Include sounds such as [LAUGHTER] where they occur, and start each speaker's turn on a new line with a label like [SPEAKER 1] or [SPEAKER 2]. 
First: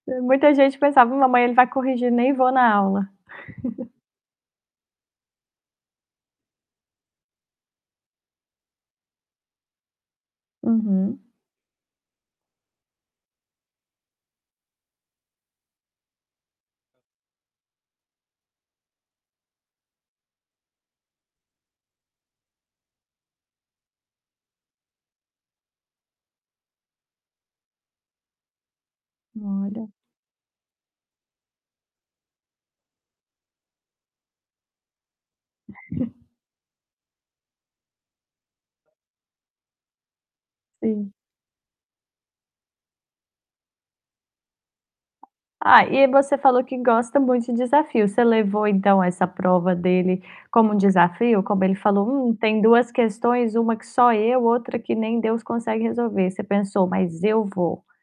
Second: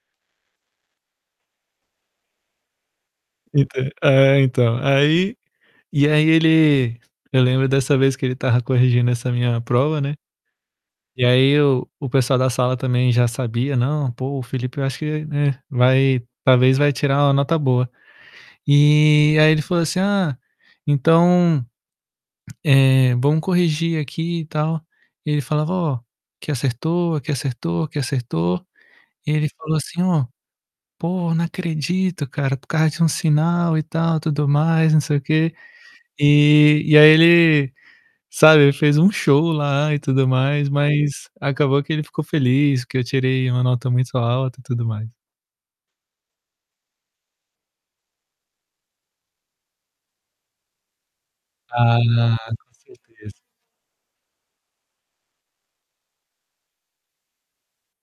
[SPEAKER 1] Hã, muita gente pensava: "Não, amanhã ele vai corrigir, nem vou na aula".
[SPEAKER 2] Entã
[SPEAKER 1] [CHUCKLES]
[SPEAKER 2] É então, aí e aí ele eu lembro dessa vez que ele estava corrigindo essa minha prova, né.
[SPEAKER 1] Uhum.
[SPEAKER 2] E aí o o pessoal da sala também já sabia: "Não, pô, o Felipe eu acho que, né, vai talvez vai tirar uma nota boa". E aí ele falou assim: "Ah, então, eh, vamos corrigir aqui e tal". E ele falava: "Ó, aqui acertou, aqui acertou, aqui acertou". E ele falou
[SPEAKER 1] Olha.
[SPEAKER 2] assim: "Ó, pô, não acredito, cara. Por causa de 1 sinal e tal, tudo mais, não sei o quê".
[SPEAKER 1] [CHUCKLES]
[SPEAKER 2] E e aí ele, sabe, fez um show lá e tudo mais,
[SPEAKER 1] Sim.
[SPEAKER 2] mas acabou que ele ficou feliz, porque eu tirei uma nota muito alta e tudo mais.
[SPEAKER 1] Ah, e você falou que gosta muito de desafio. Você levou então essa prova dele como um desafio? Como ele
[SPEAKER 2] Ah,
[SPEAKER 1] falou: "Hum, tem
[SPEAKER 2] com
[SPEAKER 1] 2
[SPEAKER 2] certeza.
[SPEAKER 1] questões, 1 que só eu, outra que nem Deus consegue resolver". Você pensou: "Mas eu vou"?